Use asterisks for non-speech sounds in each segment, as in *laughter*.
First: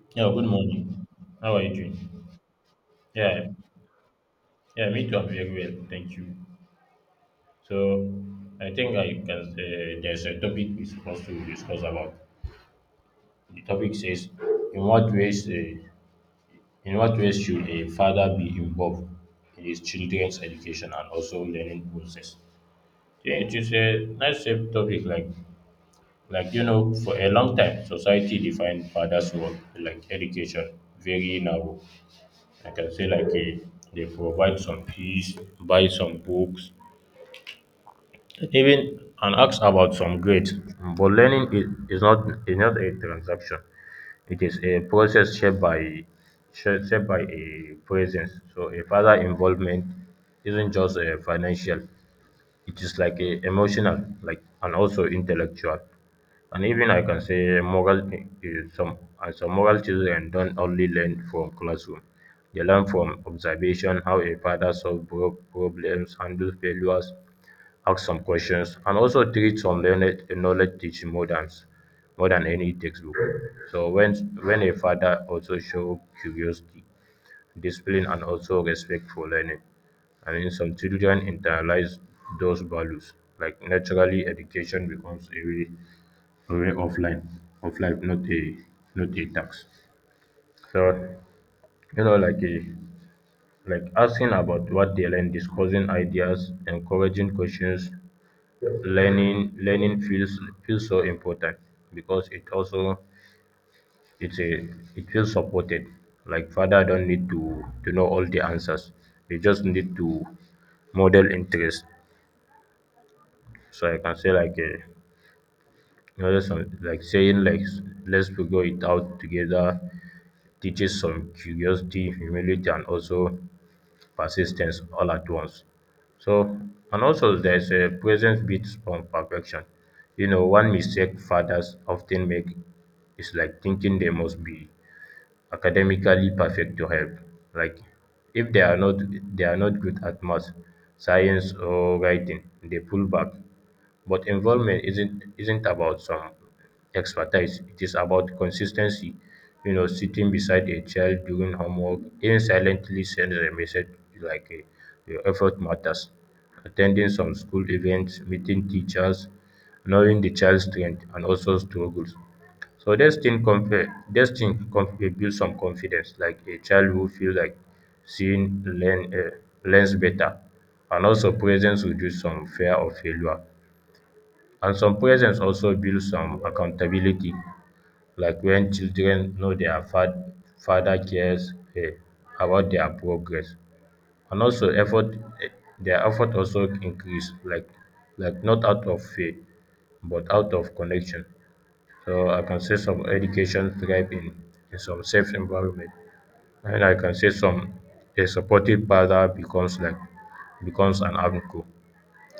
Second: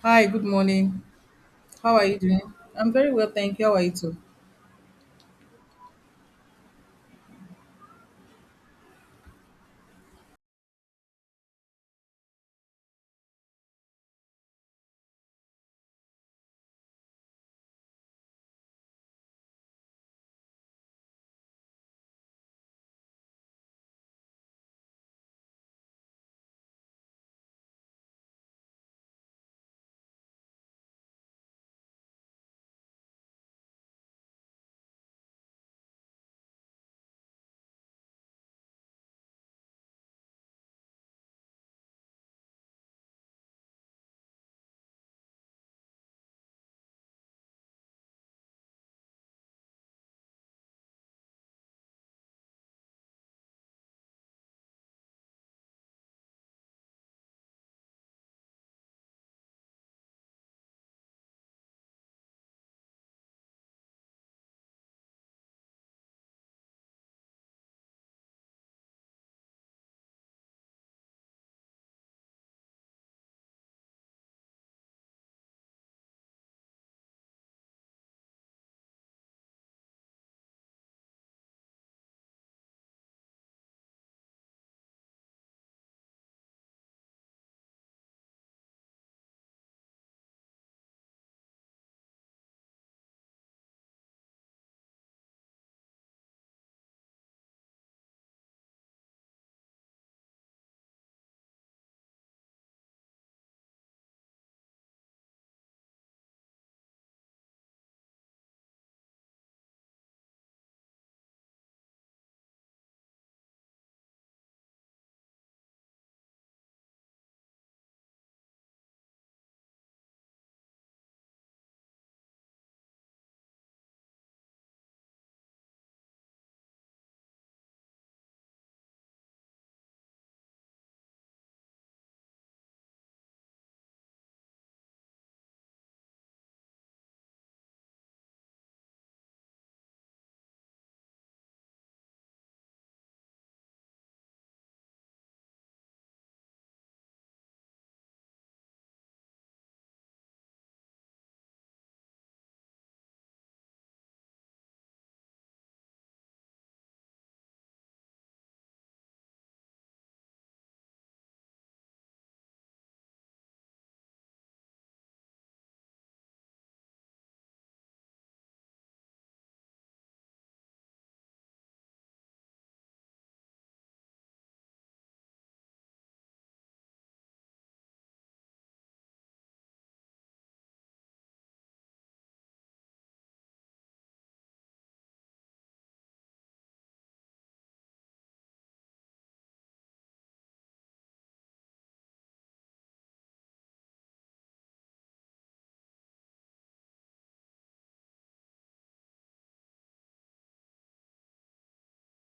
Hi, Yeah, good good morning. morning. How are you How are you doing? doing? I'm very well, Yeah, thank you. How are you too? yeah, me too. I'm very well, thank you. So, I think I can. There's a topic we're supposed to discuss about. The topic says, in what ways, uh, in what ways should a father be involved in his children's education and also learning process? Yeah, it is a nice topic. Like, you know, for a long time, society defined father's role like education very narrow. I can say like, they provide some fees, buy some books, even and ask about some grades. But learning is not a transaction. It is a process shaped by shaped by a presence. So a further involvement isn't just a financial. It is like a emotional, like and also intellectual. And even I can say moral is some moral children don't only learn from classroom. They learn from observation, how a father solves problems, handles failures, asks some questions, and also treats some learned knowledge teaching more than any textbook. So when a father also show curiosity, discipline, and also respect for learning, I mean some children internalize those values. Like naturally, education becomes a way of life of life, not a tax. So, you know, like a like asking about what they learn, discussing ideas, encouraging questions, learning feels so important because it also it's a it feels supported. Like father don't need to know all the answers, they just need to model interest. So I can say like a you know, some, like saying like let's figure it out together teaches some curiosity, humility, and also persistence all at once. So, and also there's a presence beats on perfection. You know, one mistake fathers often make is like thinking they must be academically perfect to help. Like if they are not, they are not good at math, science or writing, they pull back. But involvement isn't about some expertise, it is about consistency. You know, sitting beside a child during homework even silently send a message like, your effort matters, attending some school events, meeting teachers, knowing the child's strength and also struggles. So dating compare, dating dey build some confidence. Like a child who feel like seeing learn, learns better. And also presence reduce some fear of failure, and some presence also build some accountability. Like when children know their fa father cares about their progress and also effort, their effort also increase, like not out of fear but out of connection. So I can say some education thrive in some safe environment. And I can say some, a supportive father becomes like, becomes an anchor,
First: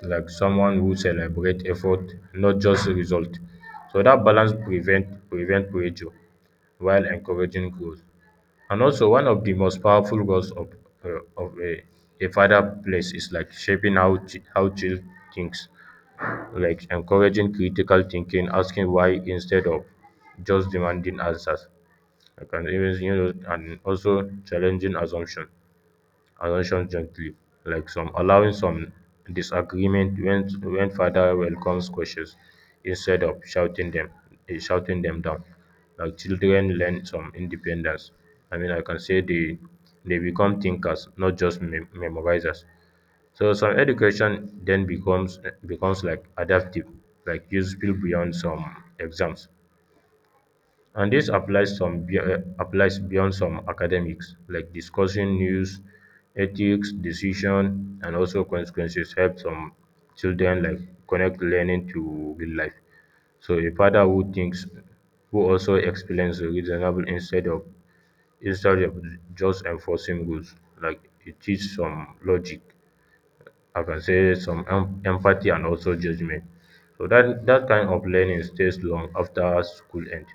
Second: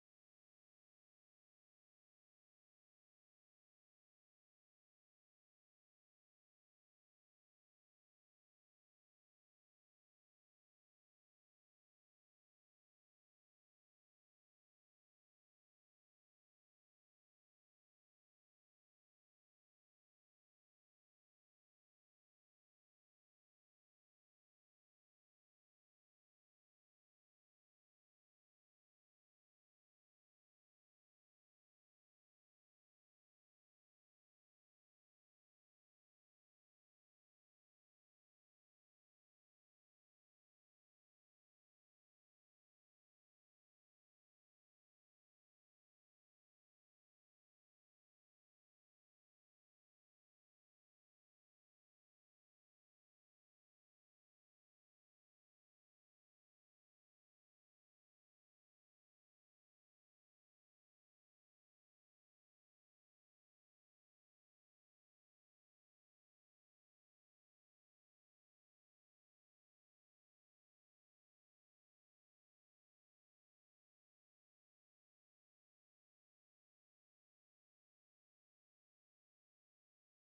like someone who celebrates effort, not just result. So that balance prevent pressure while encouraging growth. And also one of the most powerful roles of uh, of a, a father plays is like shaping how how child thinks, like encouraging critical thinking, asking why instead of just demanding answers. I can even, you know, and also challenging assumption. Annotations gently, like some allowing some disagreement when father welcomes questions instead of shouting them shouting them down. Like children learn some independence. I mean, I can say they become thinkers, not just memorizers. So some education then becomes like adaptive, like useful beyond some exams. And this applies applies beyond some academics, like discussing news, ethics, decision, and also consequences help some children like connect learning to real life. So a father who thinks, who also experiences reasonable instead of just enforcing rules, like it teaches some logic. I can say some empathy and also judgment. So that kind of learning stays long after school end,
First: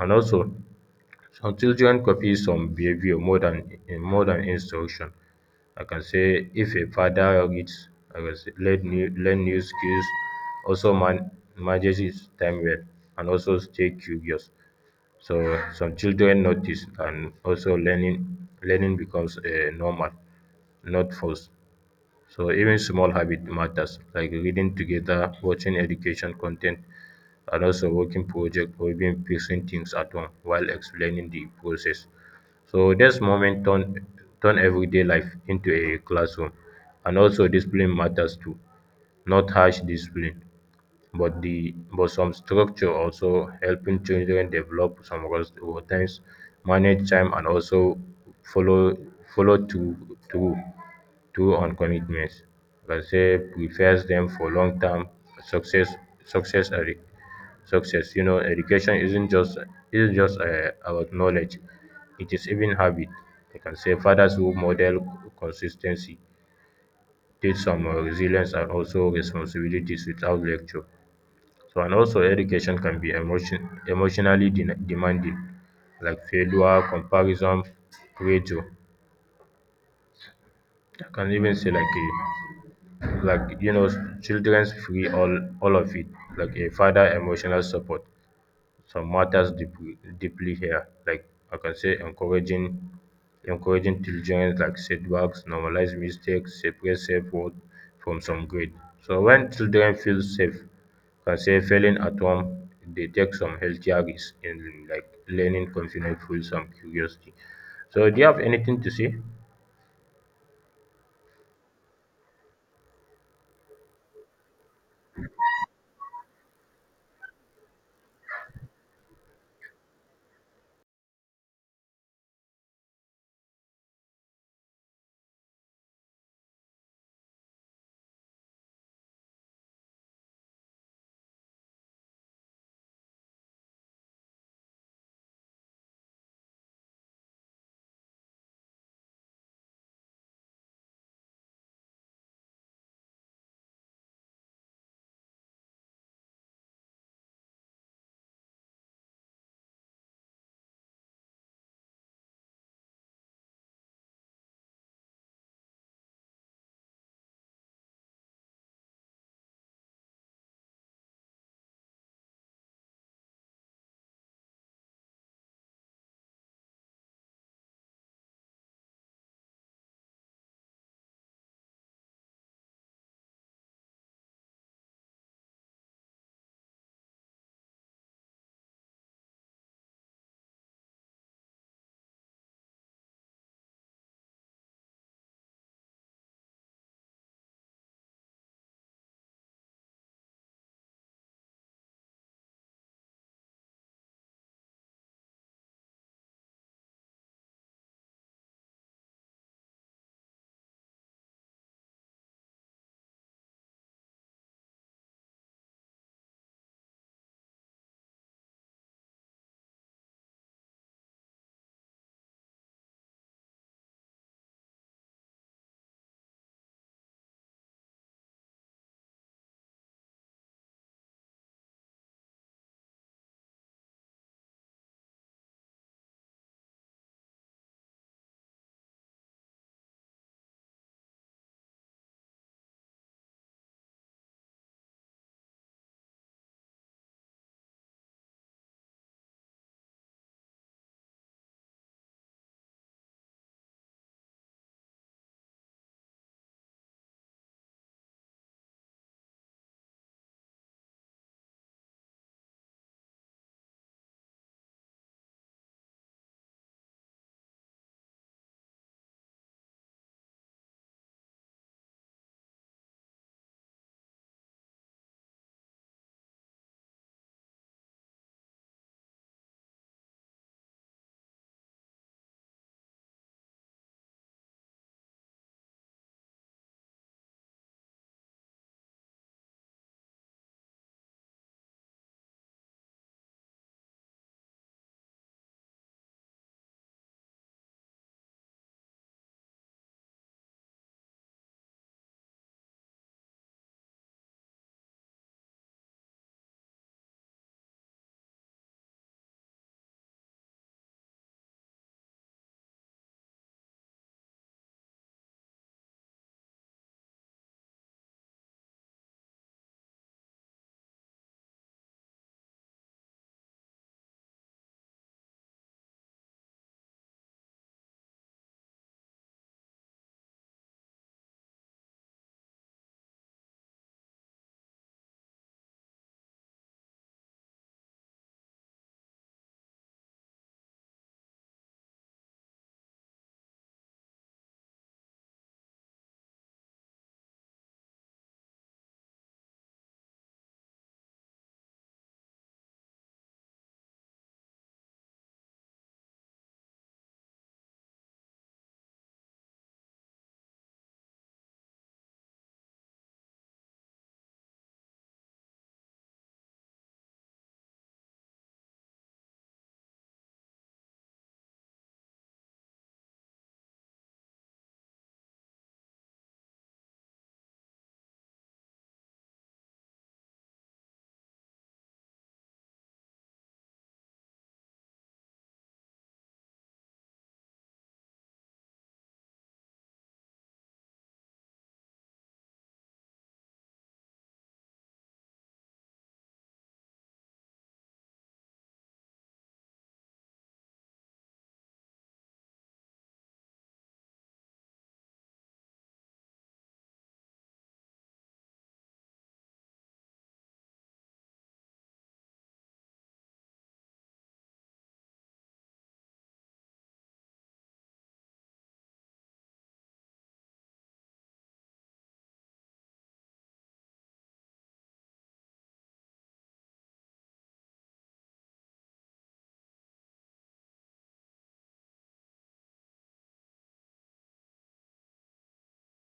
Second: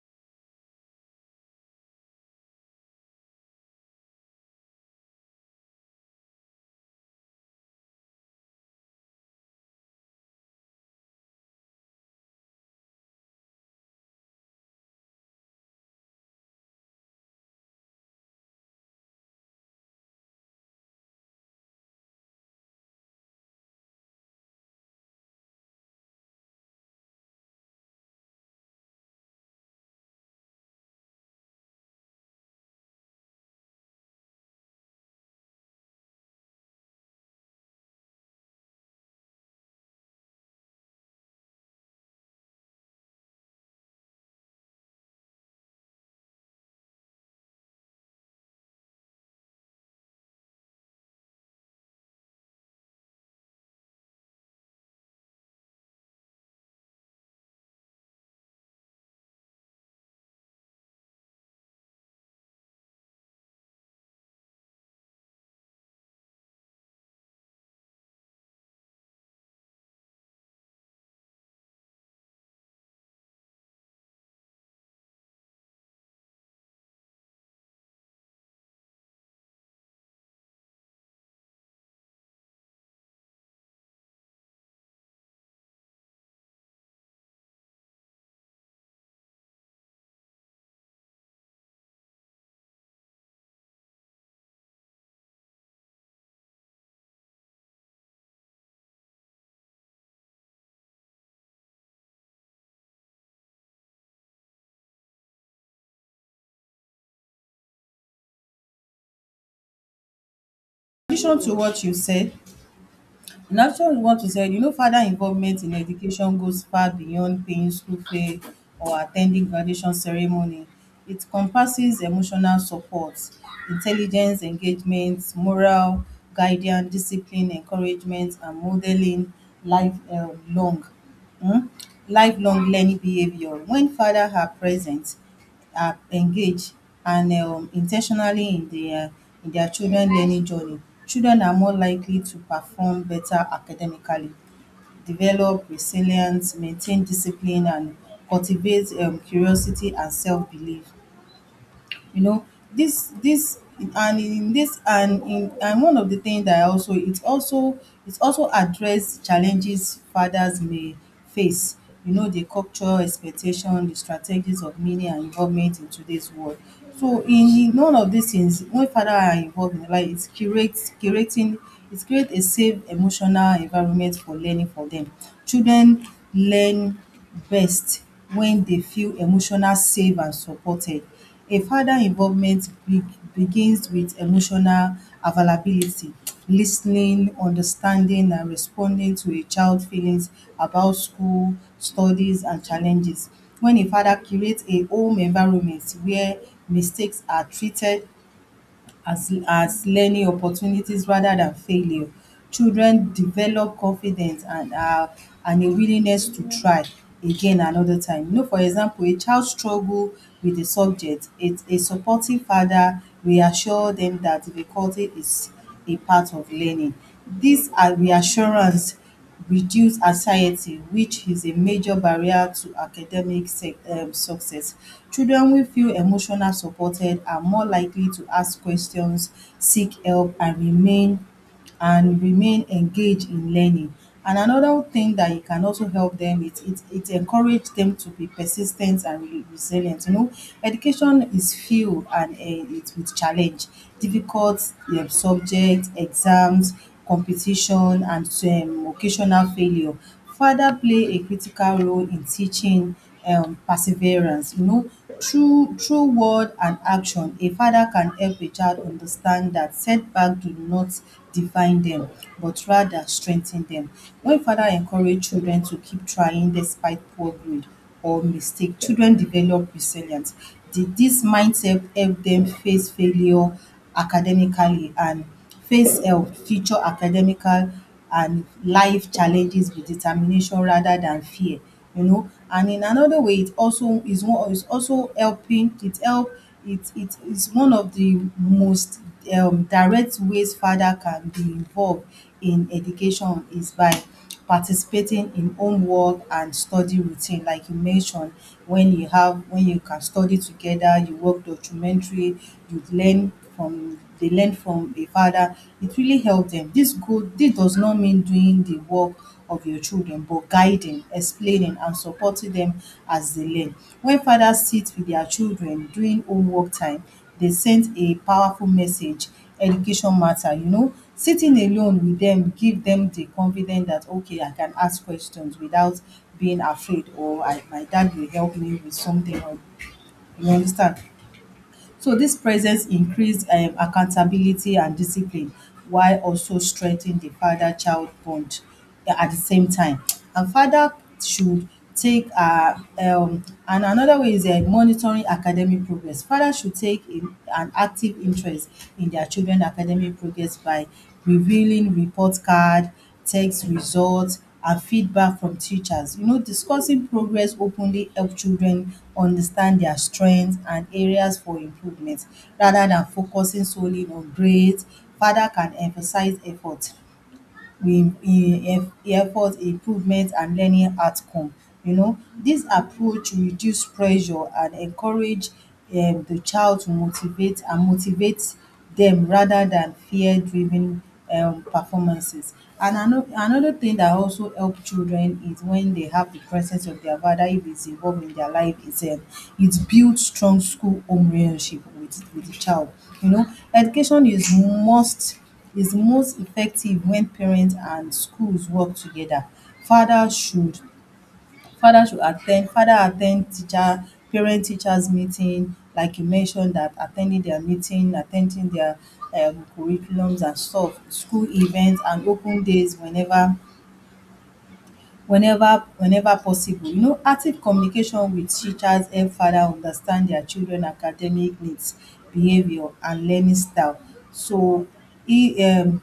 and also some children copy some behavior more than in more than instruction. I can say if a father reads, I can say learn new skills, also manages his time well, and also stay curious. So some children notice, and also learning becomes normal, not forced. So even small habit matters, like reading together, watching education content, and also working project or even fixing things at home while explaining the process. So this moment turn everyday life into a classroom. And also discipline matters too. Not harsh discipline, but the but some structure also helping children develop some routines, manage time and also follow follow through through through on commitments. Let's say prepares them for long term success success and success. You know, education isn't just about knowledge; it is even habit. I can say fathers who model consistency, teach some resilience and also responsibilities without lecture. So and also education can be emotionally demanding, like failure, comparison, pressure. I can even say like, you know, children's free all of it. Like a father emotional support some matters deeply here. Like I can say encouraging children like setbacks, normalize mistakes, separate safe word from some grade. So when children feel safe, can say failing at home, they take some healthier risks in like learning confidence, full some curiosity. So do you have anything to say? Addition to what you said, In addition to what you said, you know, father involvement in education goes far beyond paying school fee or attending graduation ceremony. It encompasses emotional support, intelligence, engagement, moral, guidance, discipline, encouragement, and modeling life um, long, um, lifelong learning behavior. When father are present, are engaged and intentionally in the in their children learning journey, children are more likely to perform better academically, develop resilience, maintain discipline and cultivate curiosity and self belief. You know, this this and in and one of the things that I also it also it also address challenges fathers may face. You know, the cultural expectation, the strategies of meaning and involvement in today's world. So in all of these things, when father are involved in life, it create a safe emotional environment for learning for them. Children learn best when they feel emotional safe and supported. A father involvement be begins with emotional availability, lis ten ing, understanding and responding to a child feelings about school, studies and challenges. When a father creates a home environment where mistakes are treated as learning opportunities rather than failure. Children develop confidence and a willingness to try again another time. You know, for example, a child struggle with a subject, a supportive father reassure them that difficulty is a part of learning. Dis Reassurance reduce anxiety, which is a major barrier to academic sec success. Children wey feel emotional supported are more likely to ask questions, seek help and remain engaged in learning. And another thing that it can also help them, it encourage them to be persistent and resilient. You know, education is filled and it with challenge, difficult subject, exams, competition and occasional failure. Father play a critical role in teaching perseverance. You know, through word and action, a father can help a child understand that setback do not define them but rather strengthen them. When father encourage children to keep trying despite poor grade or mistake, children develop resilience. The this mindset help them face failure academically and face future academical and life challenges with determination rather than fear. You know, and in another way, it also is one is also helping it help it is one of the most direct ways father can be involved in education is by participating in homework and study routine, like you mentioned. When you have when you can study together, you work documentary, you learn from they learn from a father. It really help them. This does not mean doing the work of your children, but guiding, explaining and supporting them as they learn. When fathers sit with their children during homework time, they sent a powerful message: education matter. You know, sitting alone with them give them the confidence that, okay, I can ask questions without being afraid, or my dad will help me with something, or you understand. So this presence increased accountability and discipline while also strengthening the father child bond at the same time. And father should take and another way is, monitoring academic progress. Father should take in an active interest in their children academic progress by revealing report card, tests, results, and feedback from teachers. You know, discussing progress openly help children understand their strengths and areas for improvement rather than focusing solely on grades. Father can emphasize we effort, improvement and learning outcome. You know, this approach reduce pressure and encourage the child to motivate them rather than fear driven performances. And another thing that also help children is when they have the presence of their father, if it's involved in their life itself. It build strong school home relationship with the child. You know, education is most effective when parents and schools work together. Father should father attend teacher parent teachers meeting, like you mentioned, that attending their meeting, attending their curriculums and stuff, school events and open days whenever possible. You know, active communication with teachers help father understand their children academic needs, behaviour and learning style. So he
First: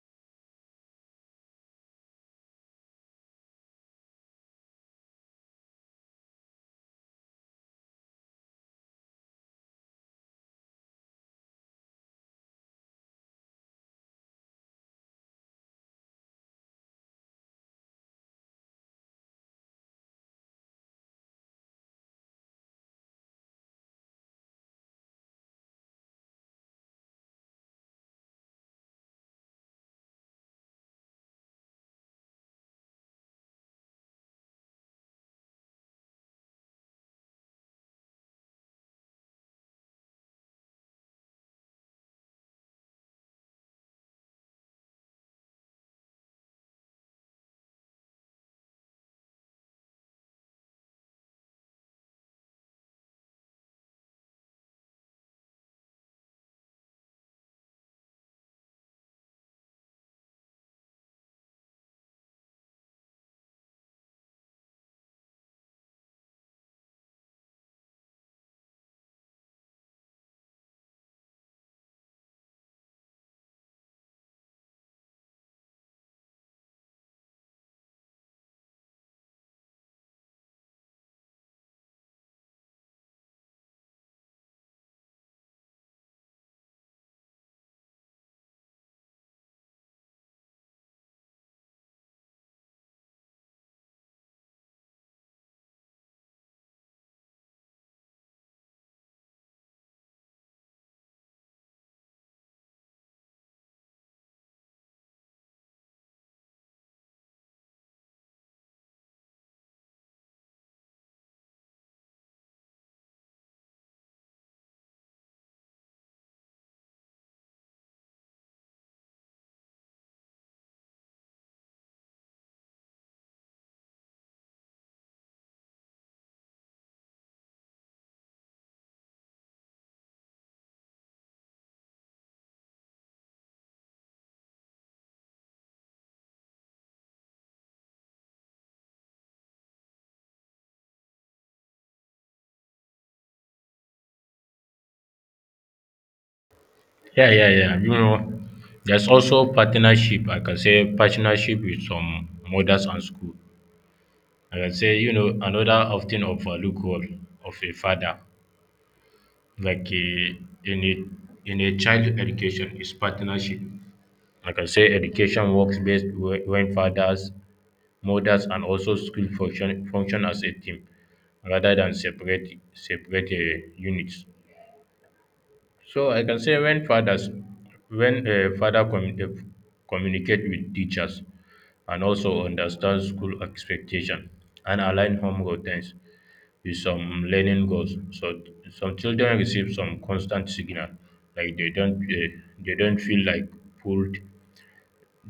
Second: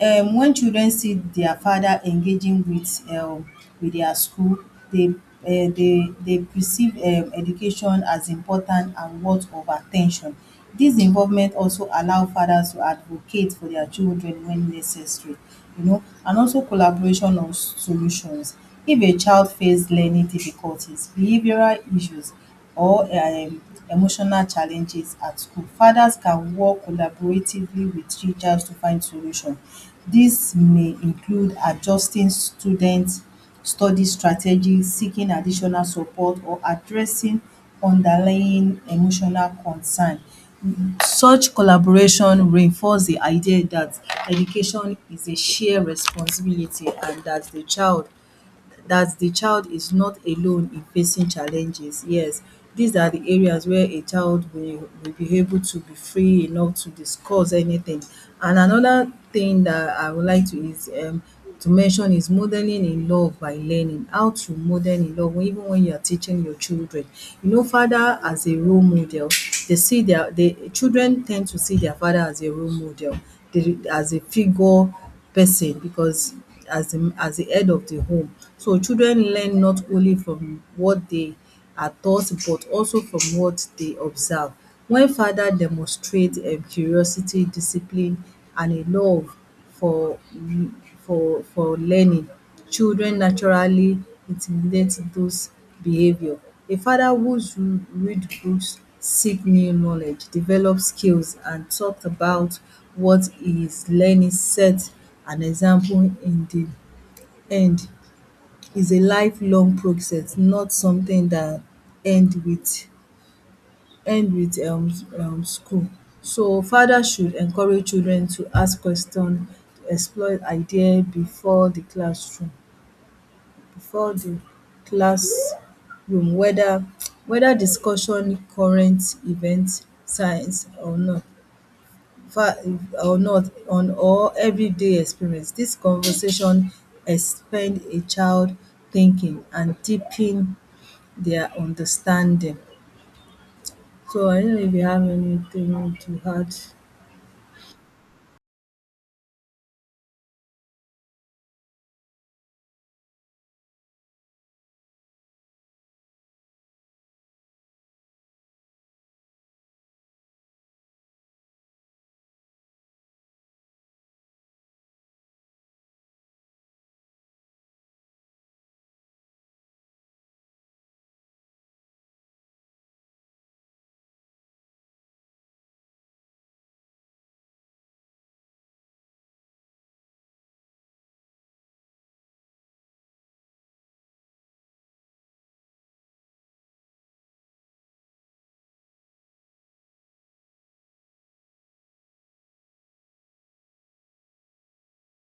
when children see their father engaging with their school, they perceive education as important and worth of attention. This involvement also allow fathers to advocate for their children when necessary. You know, and also collaboration on solutions. If a child face learning difficulties, behavioral issues or emotional challenges at school, fathers can work collaboratively with teachers to find solution. Dis may include adjusting students' study strategies, seeking additional support or addressing underlying emotional concern. Such collaboration reinforce the idea dat education is a shared responsibility and dat the child that the child is not alone in facing challenges. Yes, these are the areas where a child will be able to be free enough to discuss anything. And another thing that I would like to mention is modeling in love, by learning how to model in love even when you are teaching your children. You know, father as a role model, the children tend to see their father as a role model, they as a figure person, because as the head of the home. So children learn not only from what they are taught but also from what they observe. When father demonstrate curiosity, discipline and a love for for learning, children naturally intimidate those behavior. A father whose read books, seek new knowledge, develop skills and talk about what he is learning set an example in the end, is a lifelong process, not something that end with end with school. So father should encourage children to ask question, explore idea before the classroom, bifor di classroom whether whether discussion current events, science, fa- or not on or everyday experience. This conversation expand a child thinking and deepen their understanding. So I don't know if you have anything to add. Yeah, yeah, yeah. You know, there's also partnership. I can say partnership with some mothers and school. Like I can say, you know, another often overlooked role of a father, in a child education, is partnership. Like I can say education works best when fathers, mothers, and also school function as a team rather than separate units. So I can say when fathers when a father communicate with teachers and also understand school expectation and align home routines with some learning goals. So some children receive some constant signal, like they don't feel like pulled,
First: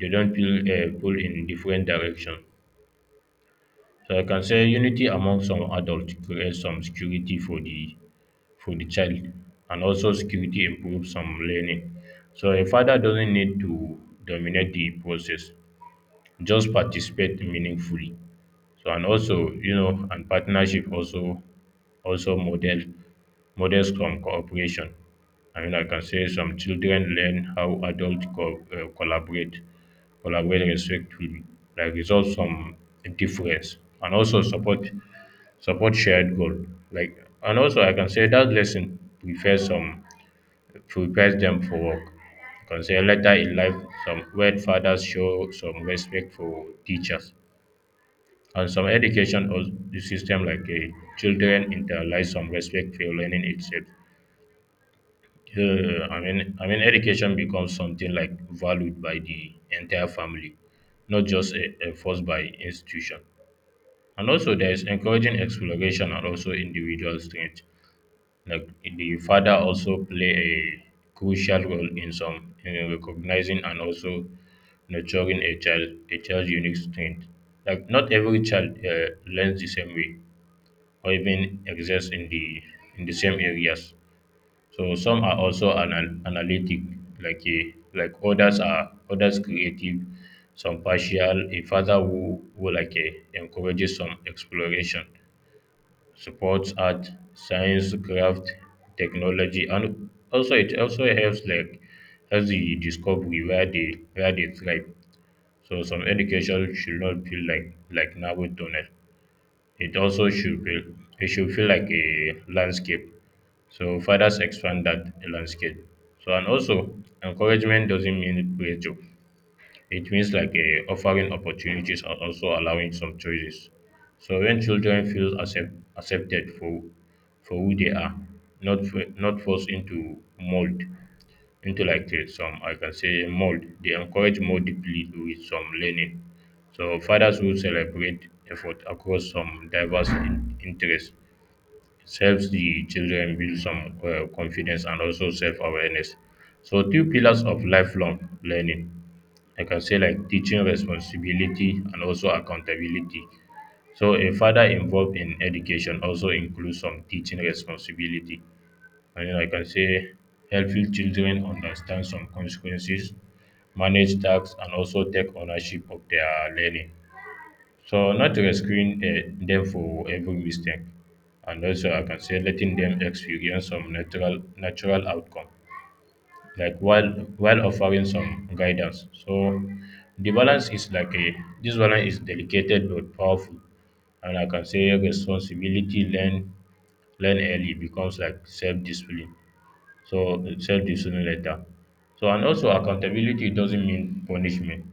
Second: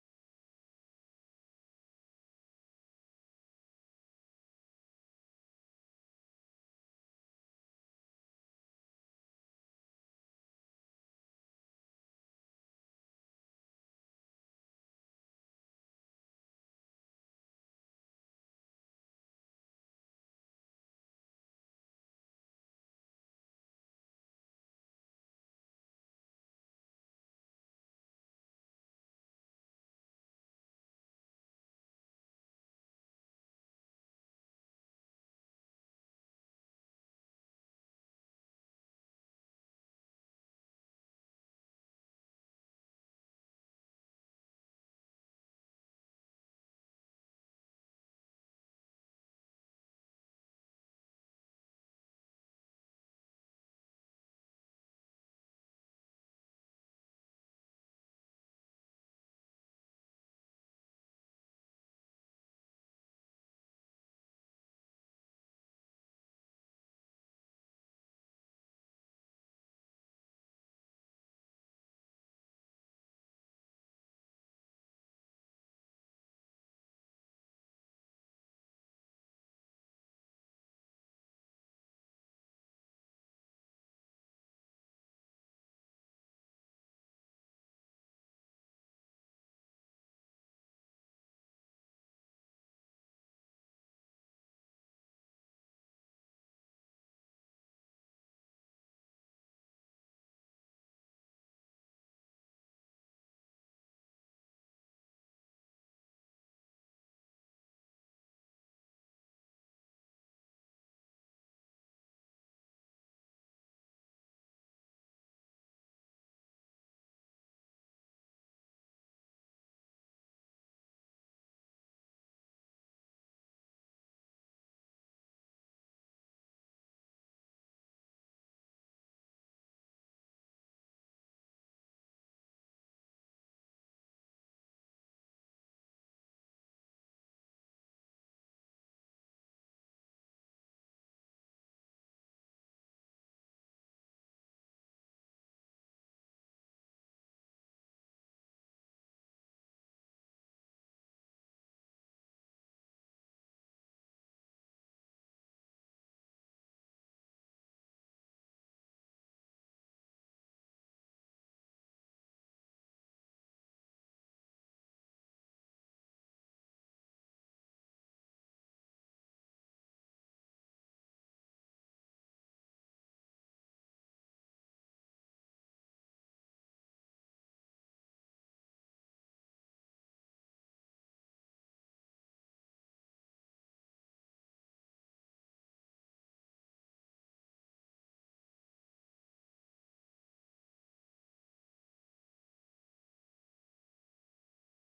they don't feel pulled in different direction. So I can say unity among some adults creates some security for the child, and also security improves some learning. So a father doesn't need to dominate the process; just participate meaningfully. So and also, you know, and partnership also also model models from cooperation. I mean, I can say some children learn how adults collaborate respectfully, like resolve some difference, and also support shared goal. Like, and also I can say that lesson prepares some, prepares them for work. I can say later in life, some where fathers show some respect for teachers and some education or the system like children internalize some respect for learning itself, I mean education becomes something like valued by the entire family, not just a force by institution. And also there is encouraging exploration and also individual strength. Like the father also play a crucial role in some in recognizing and also nurturing a child a child's unique strength. Like not every child learns the same way or even exist in the same areas. So some are also analytic, like others are others creative, some partial. A father who encourages some exploration, supports art, science, craft, technology, and also it also helps like helps the discovery where they thrive. So some education should not feel like narrow tunnel. It also should be, it should feel like a landscape. So fathers expand that landscape. So and also encouragement doesn't mean pressure. It means like a offering opportunities and also allowing some choices. So when children feel accepted for who they are, not forced into mold, into like some I can say mold. They encourage more deeply with some learning. So fathers who celebrate effort across some diverse interests, it helps the children build some confidence and also self-awareness. So two pillars of lifelong learning. I can say like teaching responsibility and also accountability. So a father involved in education also includes some teaching responsibility, and like I can say, helping children understand some consequences, manage tasks, and also take ownership of their learning. So, not rescuing them for every mistake. And also, I can say letting them experience some natural outcome, like while offering some guidance. So, the balance is like a this balance is delicate but powerful. And I can say responsibility learn early becomes like self discipline. So self-discipline letter. So and also accountability doesn't mean punishment.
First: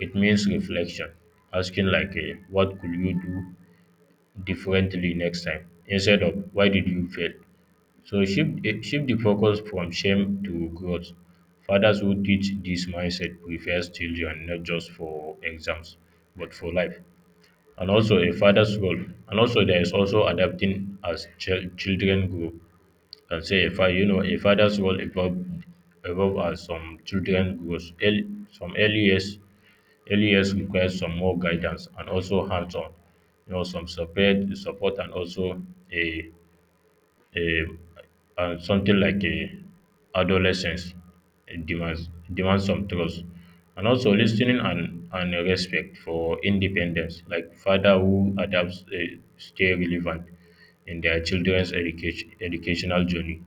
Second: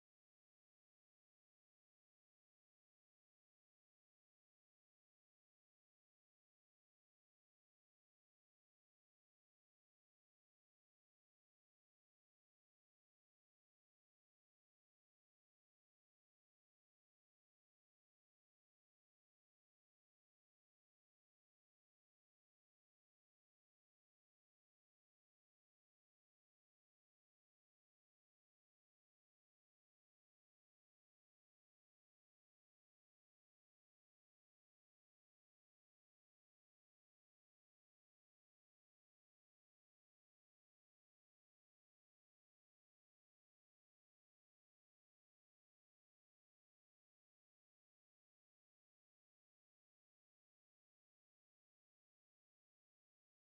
It means reflection. Asking like, what could you do differently next time instead of why did you fail? So shift the focus from shame to growth. Fathers who teach this mindset prepares children not just for exams but for life. And also a father's role. And also there is also adapting as children grow. I'll say you know a father's role evolve as some children grows. Early, some early years, early years requires some more guidance and also hands-on. You know, some support and also a a and something like a adolescence, it demands some trust and also listening and a respect for independence. Like father who adapts stay relevant in their children's educational journey.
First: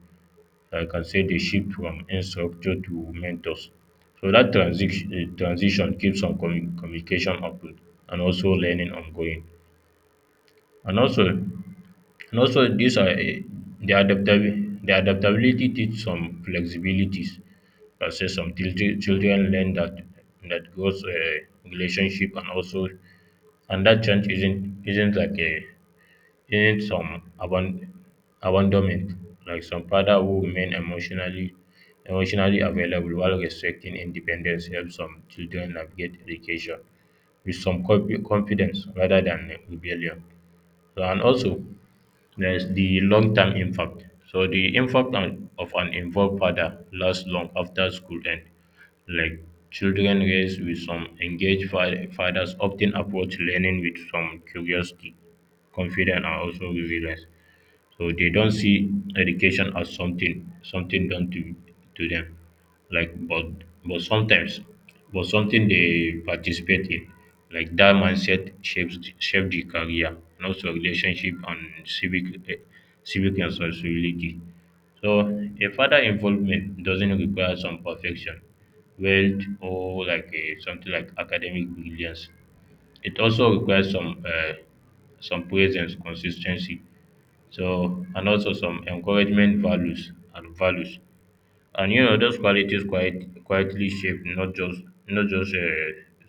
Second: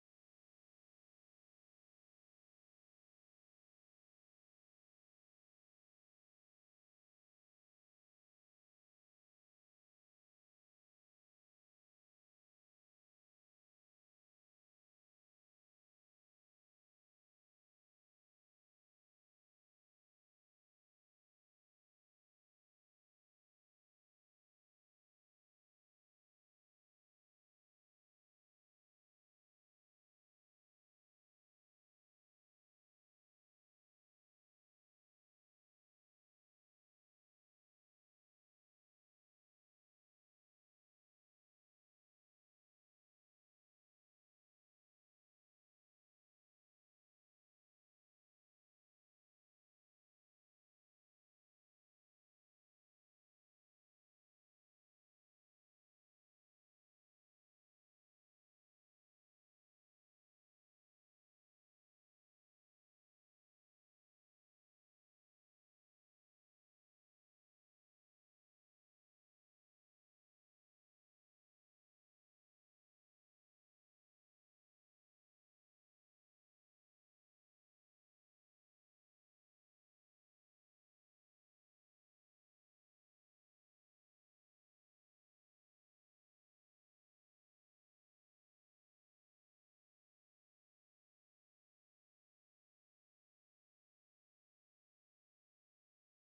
I can say they shift from instructor to mentors. So that transition keeps on communication open and also learning ongoing. And also these are the adaptability, the adaptability teach some flexibilities. I say some children learn that goes relationship and also and that change isn't like a in some abandonment. Like some father who remain emotionally available while respecting independence help some children navigate education with some confidence rather than rebellion. So and also there's the long term impact. So, the impact of an involved father lasts long after school end. Like children raised with some engaged fathers often approach learning with some curiosity, confidence, and also resilience. So they don't see education as something done to them, like but sometimes, but something they participate in, like that mindset shape the career, and also relationship and civic eh, civic responsibility. So a further involvement doesn't require some perfection, wealth or like something like academic brilliance. It also requires some presence, consistency, so and also some encouragement values and values. And you know those qualities quite quietly shape not just a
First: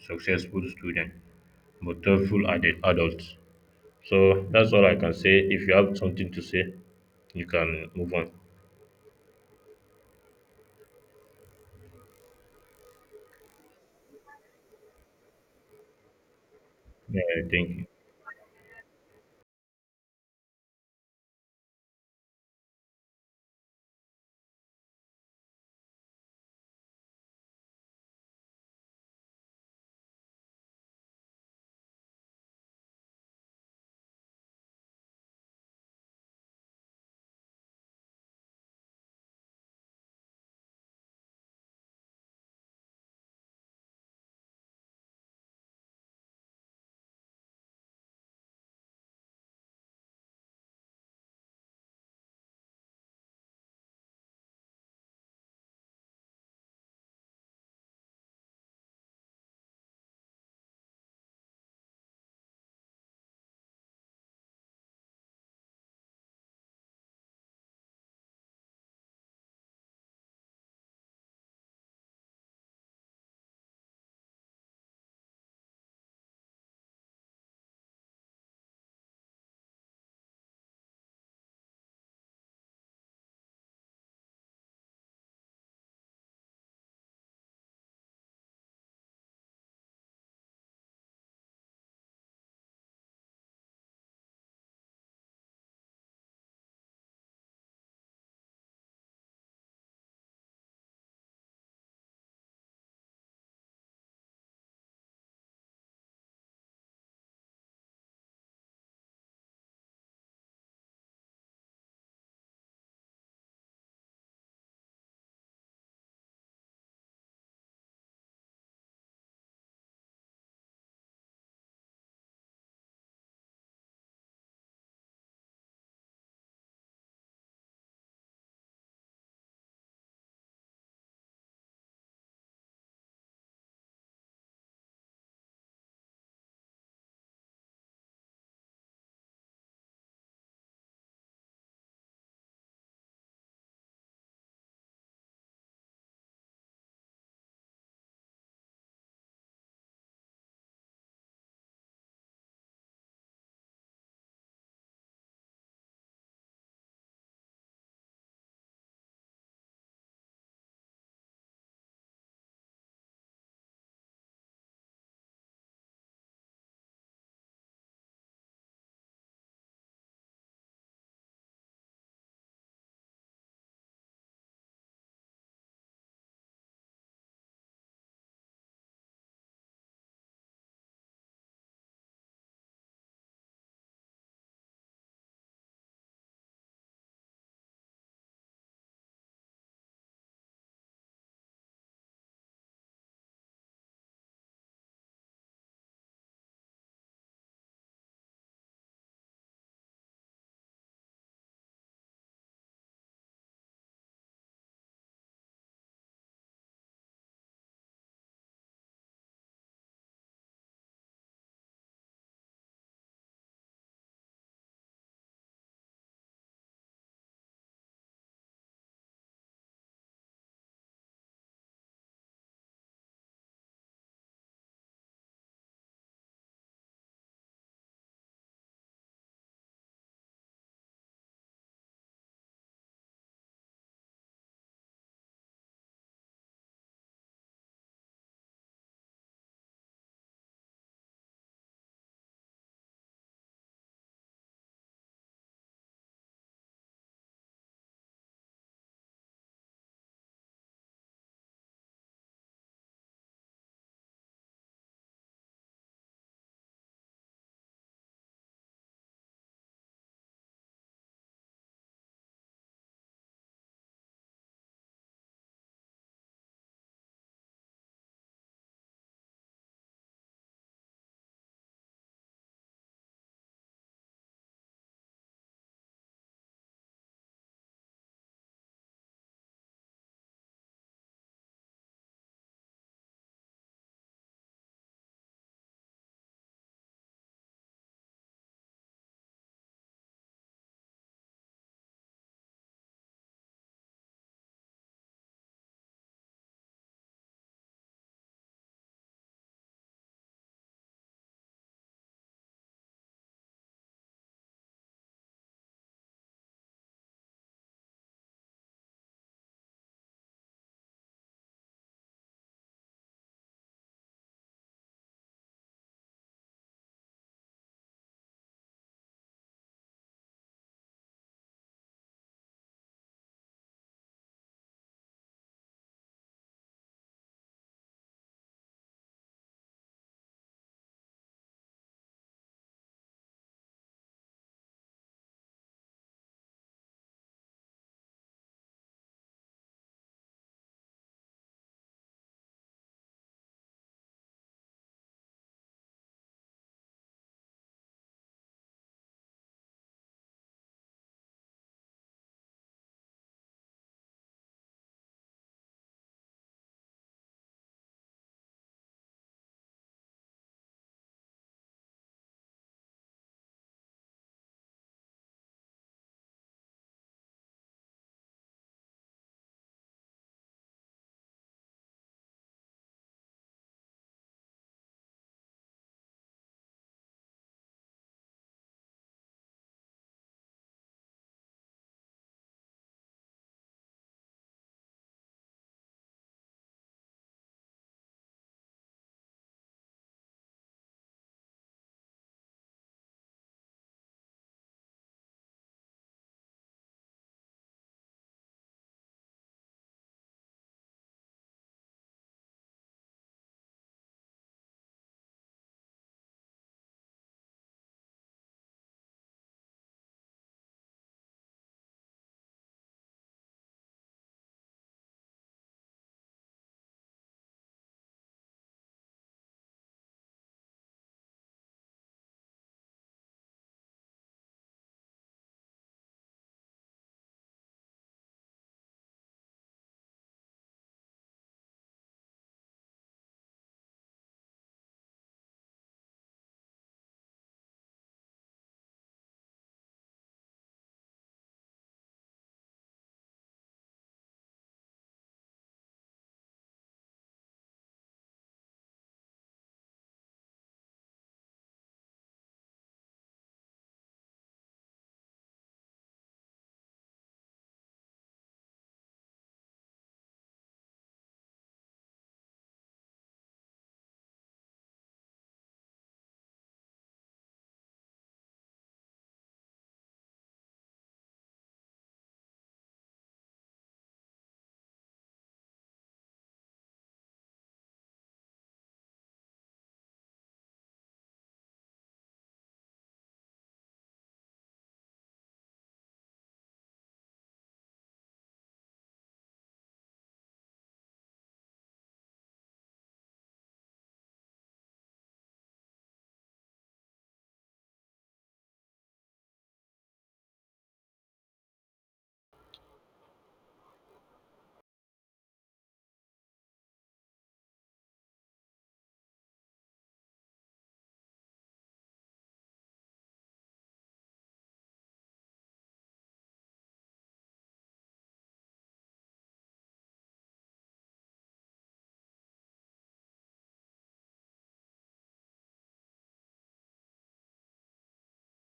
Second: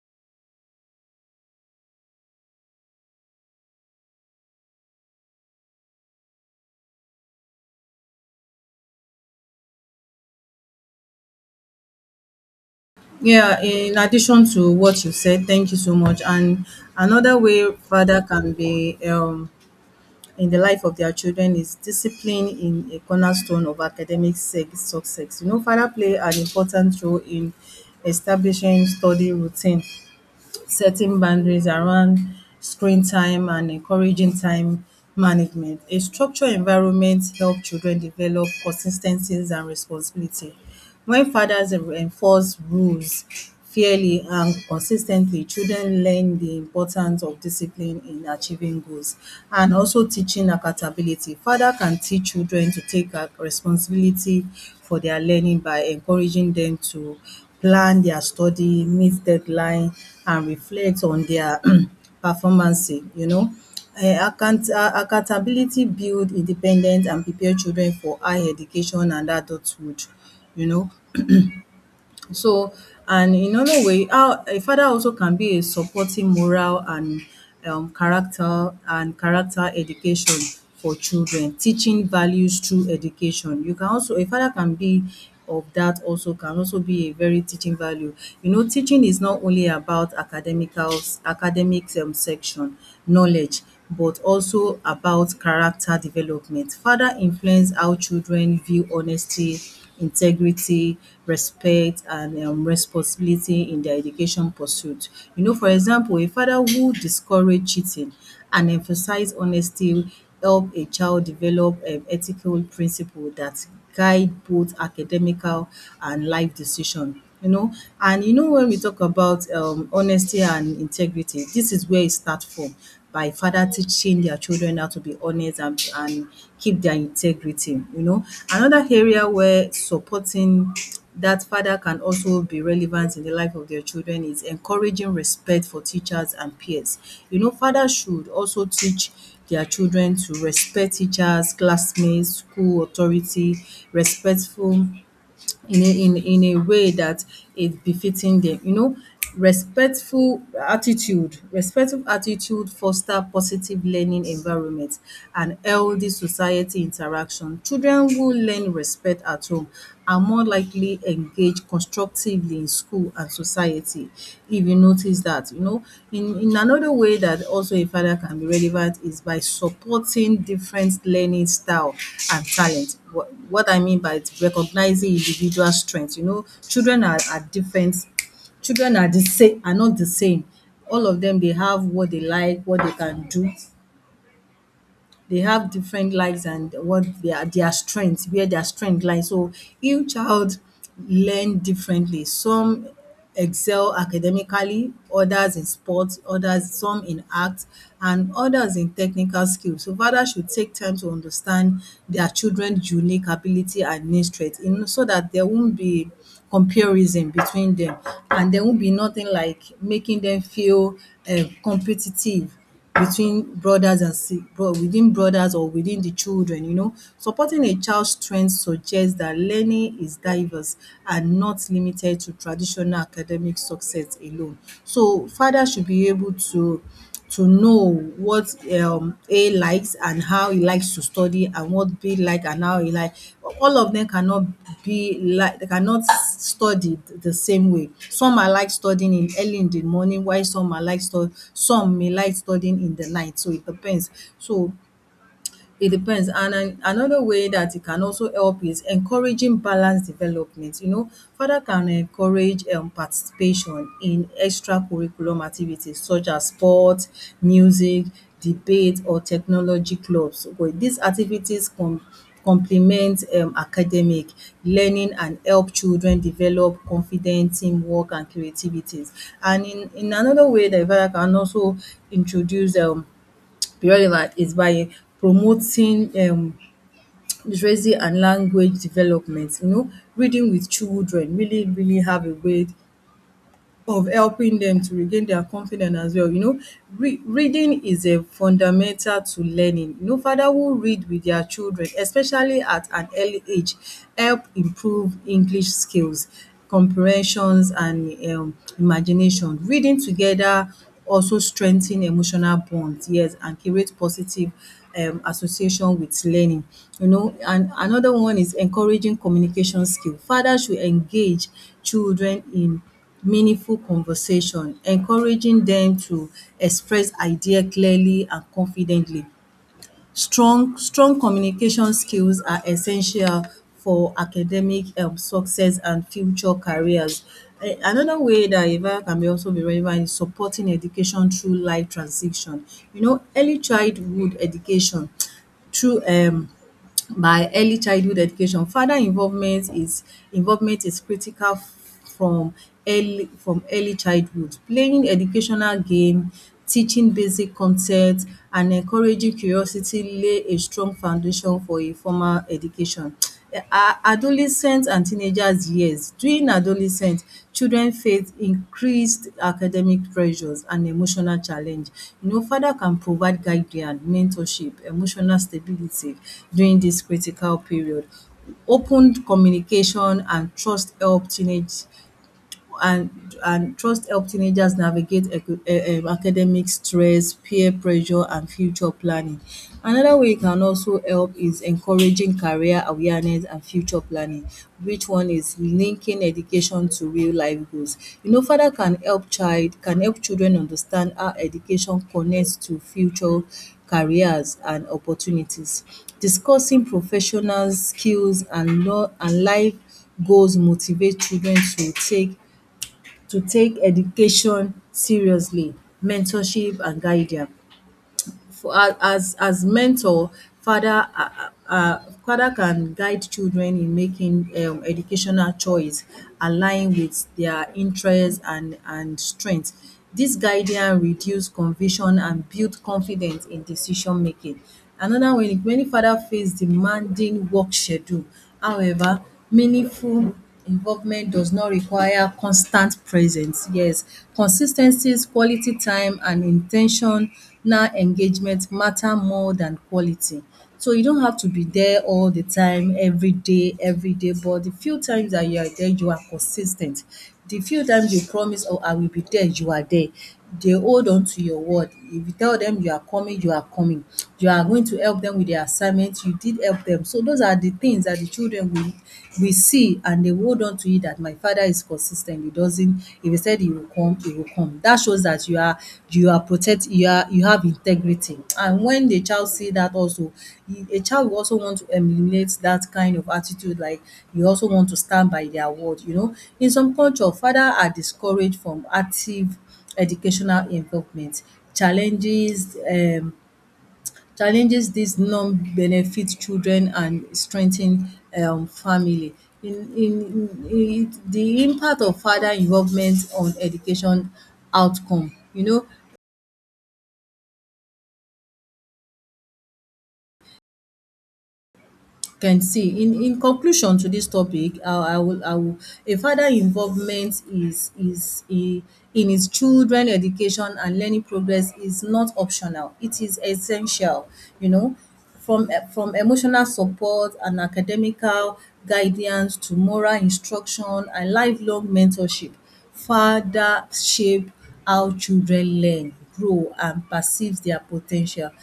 successful student but thoughtful adults. So that's all I can say. If you have something to say, you can move on. Yeah, in addition to what you said, thank you so much. And Yeah, another thank way you. father can be in the life of their children is discipline, in a cornerstone of academic success. You know, father play an important role in establishing study routine, setting boundaries around screen time and encouraging time management. A structured environment help children develop consistencies and responsibility. When fathers enforce rules fairly and consistently, children learn the importance of discipline in achieving goals, and also teaching accountability. Father can teach children to take responsibility for their learning by encouraging them to plan their study, meet deadline and reflect on their *clears throat* performance. You know. Accountability build independence and prepare children for higher education and adulthood, you know. So, and in another way, how a father also can be a supporting moral and character, and character education for children, teaching values through education. You can also a father can be of that also can also be a very teaching value. You know, teaching is not only about academics section knowledge, but also about character development. Father influence how children view honesty, integrity, respect and responsibility in their education pursuit. You know, for example, a father who discourage cheating and emphasize honesty help a child develop ethical principle that guide both academical and life decision. You know, and you know, when we talk about honesty and integrity, this is where it start from, by father teaching their children how to be honest and keep their integrity, you know. Another area where supporting that father can also be relevant in the life of their children is encouraging respect for teachers and peers. You know, fathers should also teach their children to respect teachers, classmates, school authority, respectful in in a way that is befitting them. You know, respectful attitude foster positive learning environment and healthy society interaction. Children who learn respect at home are more likely engage constructively in school and society if you notice that in another way that also a father can be relevant is by supporting different learning style and talent. What I mean by it, recognizing individual strengths. Children are different, children are the same are not the same, all of them they have what they like, what they can do. They have different lives and what their strength, where their strength lies. So each child learn differently. Some excel academically, others in sports, others some in art, and others in technical skills. So fathers should take time to understand their children's unique ability and need strength, so that there won't be comparison between them, and there won't be nothing like making them feel competitive between brothers and si bro within brothers or within the children, you know. Supporting a child's strength suggests that learning is diverse and not limited to traditional academic success alone. So, fathers should be able to know what A likes and how he likes to study, and what B like and how he like. All of them cannot be like, they cannot study the same way. Some are like studying in early in the morning, while some are like stu some may like studying in the night, so it depends. So it depends. And an another way that it can also help is encouraging balanced development. You know, father can encourage participation in extracurriculum activities such as sports, music, debate or technology clubs. But these activities complement academic learning and help children develop confidence, teamwork and creativities. And in another way, the father can also introduce relevant is by promoting literacy and language development. You know, reading with children really, really have a way of helping them to regain their confidence as well, you know. Re Reading is a fundamental to learning. You know, father who read with their children, especially at an early age, help improve English skills, comprehensions and imagination. Reading together also strengthen emotional bonds, yes, and create positive association with learning. You know, and another one is encouraging communication skill. Father should engage children in meaningful conversation, encouraging them to express idea clearly and confidently. Strong communication skills are essential for academic success and future careers. Another way that Evang can be also be relevant is supporting education through life transition. You know, early childhood education *tsk* through by early childhood education. Father involvement is Involvement is critical from from early childhood. Playing educational game, teaching basic concepts, and encouraging curiosity lay a strong foundation for a formal education. A adolescent and teenagers years. During adolescent, children face increased academic pressures and emotional challenge. You know, father can provide guidance, mentorship, emotional stability during this critical period. Open communication and trust help teenage and and trust help teenagers navigate academic stress, peer pressure, and future planning. Another way it can also help is encouraging career awareness and future planning, which one is linking education to real life goals. You know, father can help children understand how education connects to future careers and opportunities. Discussing professional skills and law and life goals motivate children to take education seriously, mentorship and guidance. For as mentor, father father can guide children in making educational choice align with their interest and strength. This guidance reduce confusion and build confidence in decision making. Another way many father face demanding work schedule, however meaningful involvement does not require constant presence. Yes, consis ten cies, quality time and in ten tional engagement matter more than quality. So you don't have to be there all the time, every day, but the few times that you are there, you are consis ten t. The few times you promise, “Oh, I will be there,” you are there, they hold on to your word. If you tell them you are coming, you are coming. You are going to help them with their assignment, you did help them. So those are the things that the children will see, and they hold on to it that my father is consistent. He doesn't, if he said he will come, he will come. That shows that you are protect you are, you have integrity. And when the child see that also, a child will also want to emulate that kind of attitude, like you also want to stand by their word, you know. In some culture, father are discouraged from active educational involvement, challenges um challenges these non-benefit children and strengthen family. In the impact of father involvement on education outcome. You know, can see in conclusion to this topic, I will a father involvement is a in his children education and learning progress is not optional, it is essential. You know, from from emotional support and academical guidance to moral instruction and lifelong mentorship, father shape how children learn, grow and perceive their po ten tial.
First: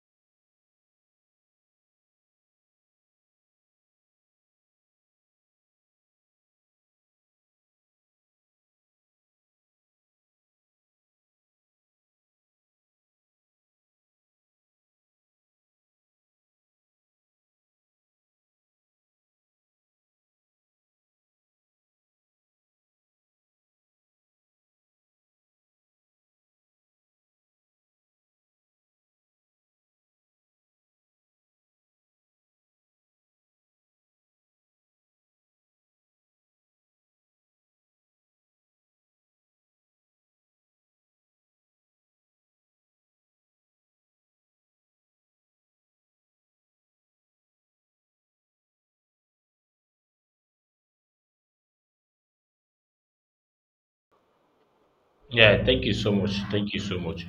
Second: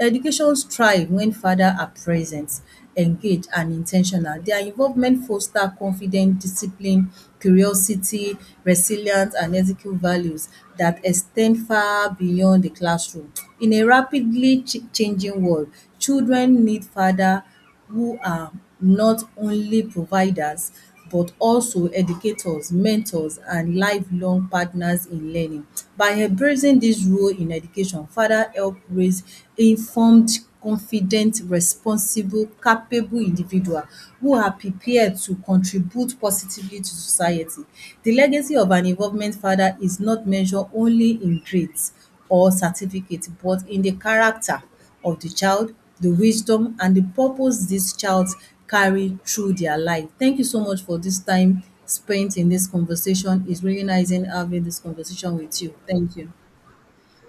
Education thrive when father are present, engaged and in ten tional. Their involvement foster confidence, discipline, curiosity, resilience and ethical values that extend far beyond the classroom. In a rapidly changing world, children need father who are not only providers but also educators, mentors and lifelong partners in learning. By embracing this role in education, father help raise informed, confident, responsible, capable individual who are prepared to contribute positively to society. The legacy of an involvement father is not measured only in grades or certificates, but in the character of the child, the wisdom and the purpose these child carry through their life. Thank you so much for this time spent in this conversation. It's really nice in having this conversation with Yeah, you. thank you so Thank you. much. Thank you so much.